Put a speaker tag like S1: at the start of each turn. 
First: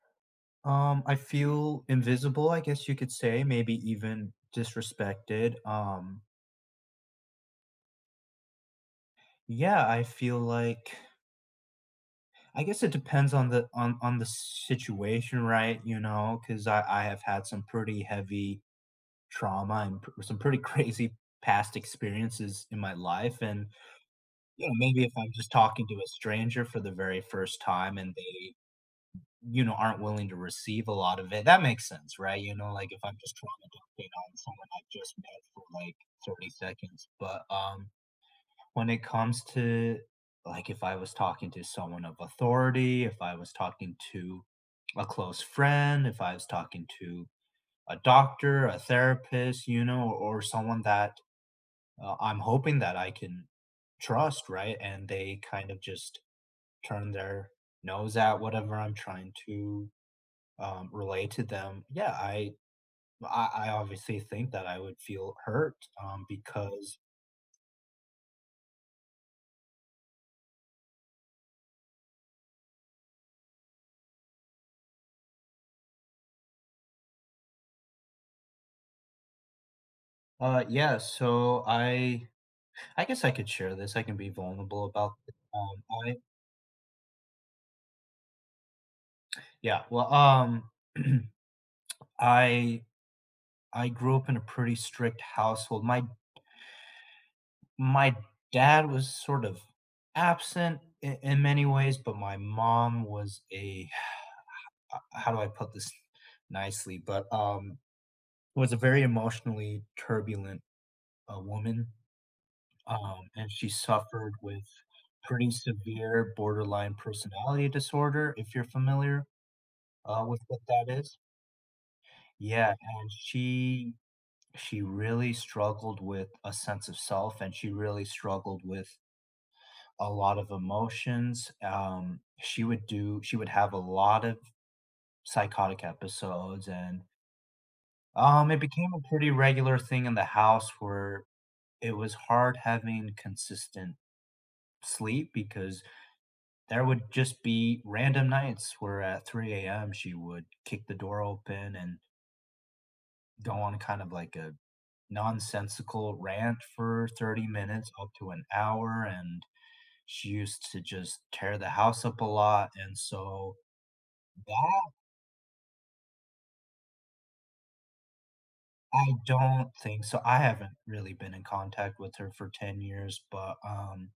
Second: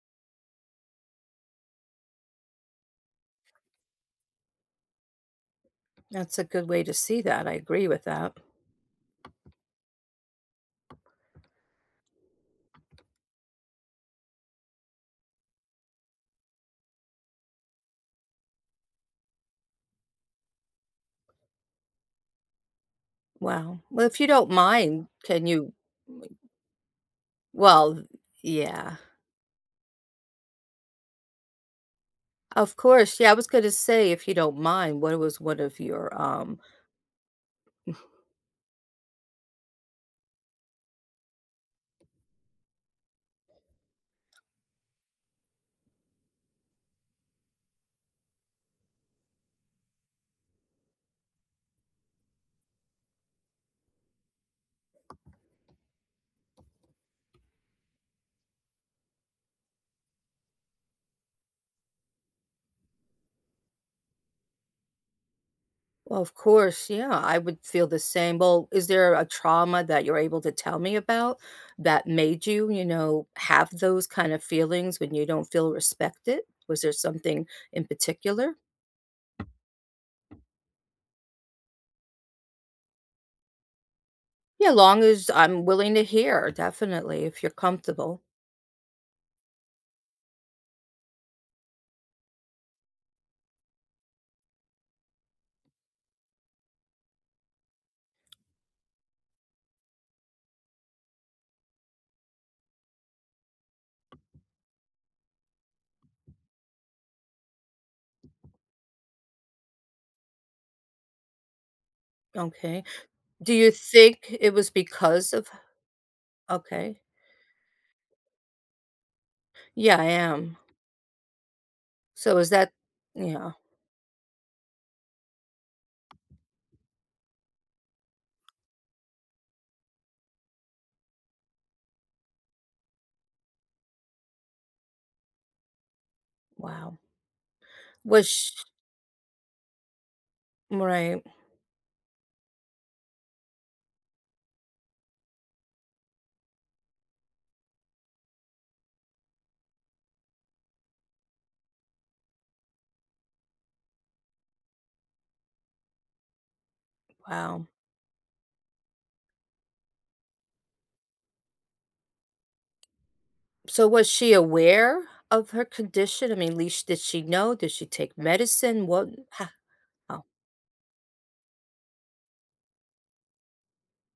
S1: Um, I feel invisible, I guess you could say, maybe even disrespected, um
S2: That's a good way to see that, I agree with that.
S1: Yeah, I feel like I guess it depends on the on on the situation, right, you know, ‘cause I I have had some pretty heavy trauma, and p some pretty crazy past experiences in my life, and,
S2: Well, well, if you don't
S1: you know, maybe
S2: mind,
S1: if I'm
S2: can
S1: just
S2: you
S1: talking to a
S2: ma
S1: stranger for the very first
S2: Well,
S1: time
S2: th
S1: and they,
S2: yeah.
S1: you know, aren't willing to receive a lot of it, that makes sense, right, you know,
S2: Of
S1: like if I'm
S2: course, yeah, I
S1: just
S2: was
S1: trying to
S2: gonna
S1: dump
S2: say if you
S1: on
S2: don't
S1: someone I've
S2: mind what
S1: just
S2: it was
S1: met
S2: one
S1: for,
S2: of
S1: like,
S2: your
S1: 30
S2: um
S1: seconds, but, um, when it comes to like, if I was talking to someone of authority, if I was talking to a close friend, if I was talking to a doctor, a therapist, you know, o or someone that, uh, I'm hoping that I can trust, right, and they kind of just turn their nose at whatever I'm trying to, um, relay to them. Yeah, I b I I obviously think that I would feel hurt,
S2: Well,
S1: um,
S2: of course,
S1: because
S2: yeah, I would feel the same. Well, is there a trauma that you're able to tell me about that made you, you know, have those kind of feelings when you don't feel respected? Was there something in particular?
S1: Uh, yeah, so I I guess I could share this, I can be
S2: Yeah,
S1: vulnerable
S2: long
S1: about
S2: as
S1: it,
S2: I'm
S1: um,
S2: willing to
S1: I
S2: hear, definitely if you're comfortable.
S1: Yeah, well, um, I I grew up in a pretty strict household, my my dad was sort of absent in in many ways, but my mom was a, uh How do I put this nicely? But, um, it was a very emotionally turbulent, uh, woman,
S2: Okay.
S1: um, and
S2: Do
S1: she
S2: you think
S1: suffered
S2: it
S1: with
S2: was because of
S1: pretty severe borderline
S2: Okay.
S1: personality disorder, if you're familiar,
S2: Yeah, I
S1: uh, with
S2: am.
S1: what that is.
S2: So is
S1: Yeah,
S2: that
S1: and
S2: Yeah.
S1: she she really struggled with a sense of self, and she really struggled with a lot of emotions, um, she would do she would have a lot of f psychotic episodes,
S2: Wow.
S1: and
S2: Was
S1: um, it
S2: sh
S1: became a pretty regular thing in the house where
S2: Right.
S1: it was hard having consistent sleep, because there would just be random nights where at 3 a.m. she would kick the door open, and go on kind of like a nonsensical rant for 30
S2: Wow.
S1: minutes up to an hour, and she used to just tear the house up a lot, and so
S2: So was she
S1: that
S2: aware of her condition? I mean, at least, did she know? Did she take medicine? What
S1: I
S2: ha
S1: don't think so,
S2: Oh.
S1: I haven't really been in contact with her for 10 years, but, um